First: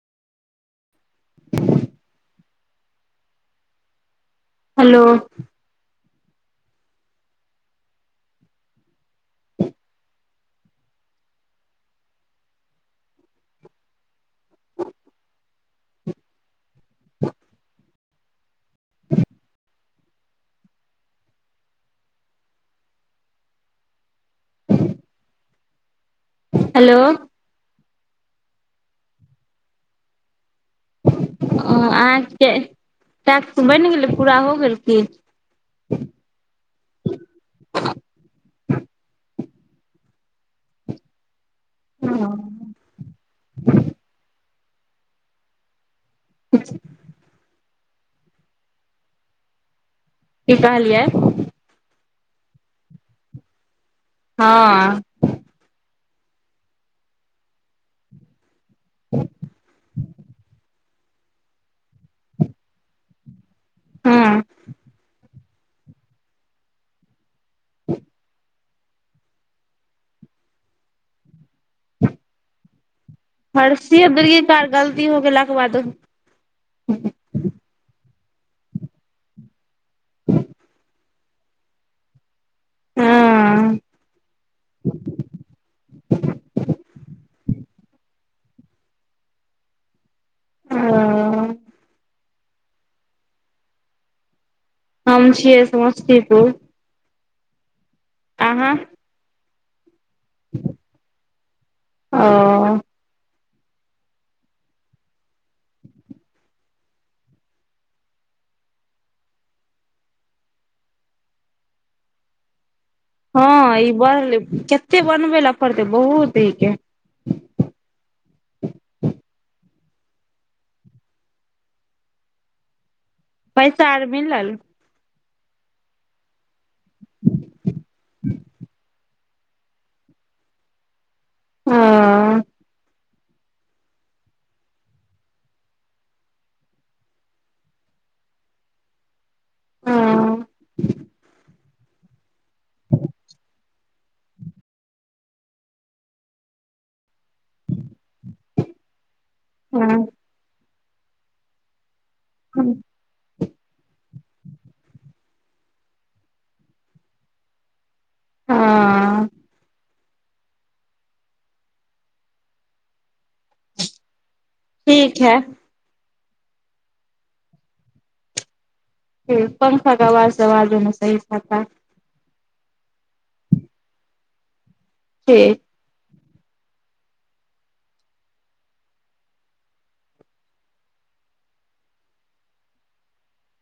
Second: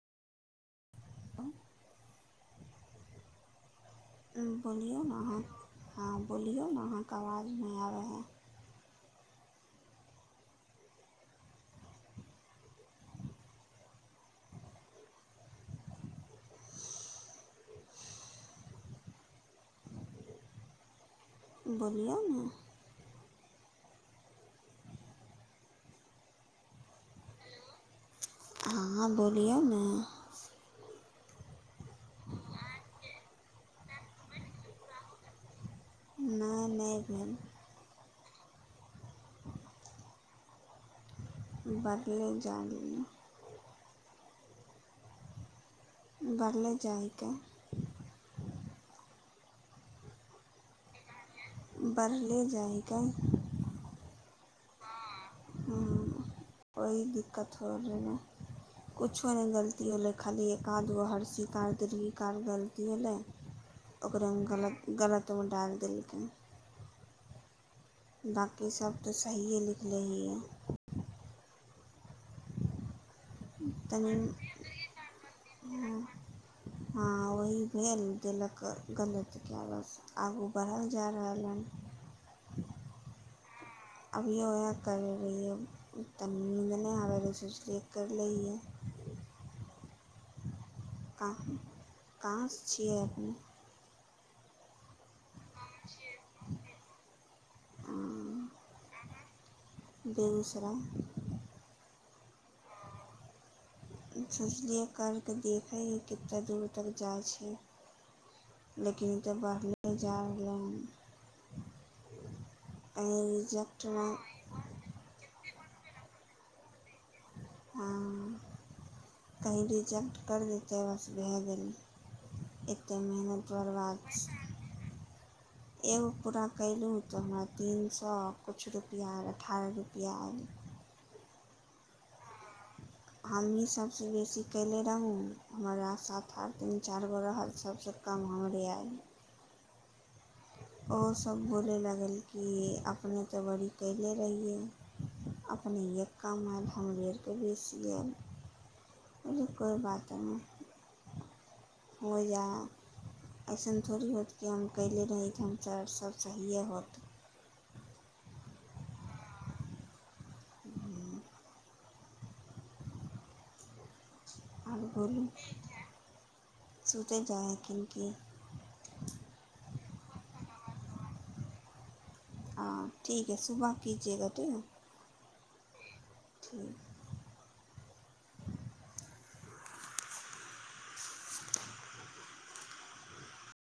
[unintelligible] Hello बोलिऔ ने अहाँ ह बोलिऔ ने अहाँके आवाज नहि आबै हइ बलआमे हेलो हँ बोलियौ ने अहके ैक्स बनि गेलै पूरा हो गेल की नहि नहि भेल बादले जाान की लए बढ़ले जाइ हिकै की कहलियै बढ़ले जाएगा हँ ओह दिक्कत हो रहमे कुछो नहि गलती हो लै खाली य कान दू हर्षी कार तर कार गलती होलै हँ ओकरामे गलत गलत कतु डालि देलकै दा क सबब तऽ सहिए लिखले ह है फरसी उधर तनी घर गलती हो गेल लक बाद हँ वही भेल देलक गलते आलस आगू बढ़ल जा रहल हनि हँ अभिय ओह कर रहियै त नज नहि आब स सुोचले करि लए कह ओ काँस छियरमे हम छियै समस्तीपुर आह बेगसरा ओ सोचलियै कर कऽ देखै ह कतेक दूर तक जाइ छै। लेकिन ई तऽ बढ़लए जा रहलै हन कहीँ हँ ई रिजेक्टमे बनल केतेक बनबै ल पड़तै बहुतै हँ कहीँ रिजेक्ट करि देतै बस भए गेलै एक कतेक मेहनत पैसा आर करबाक मिलल छै। एगो पूरा कयलहुँ तऽ हमरा तीन सए किछु रुपैआ आयल अठारह रुपैआ आयल ह हमही सभसँ बेसी कयले रहूँ हमरा साथ आठ तीन चारि गो रहल सभसँ कम हमरे आयल ह आओर सब ब करै लागल कि अपने तऽ बड़ी कले रहियै अपनेए काम आयल हमरो आरके बेसी आयल अलो कोइ बात नहि हो जा अइसन थोड़ी होत कि हम कले रहहित हम च सब सहिए होत हँ आ ठीक बोलू है सूते जााकिन किी पंखा कवाज अवाजोमे सही खता हँ ठीक है सुबह कीजएगा ठीक है। ठ [inaudible]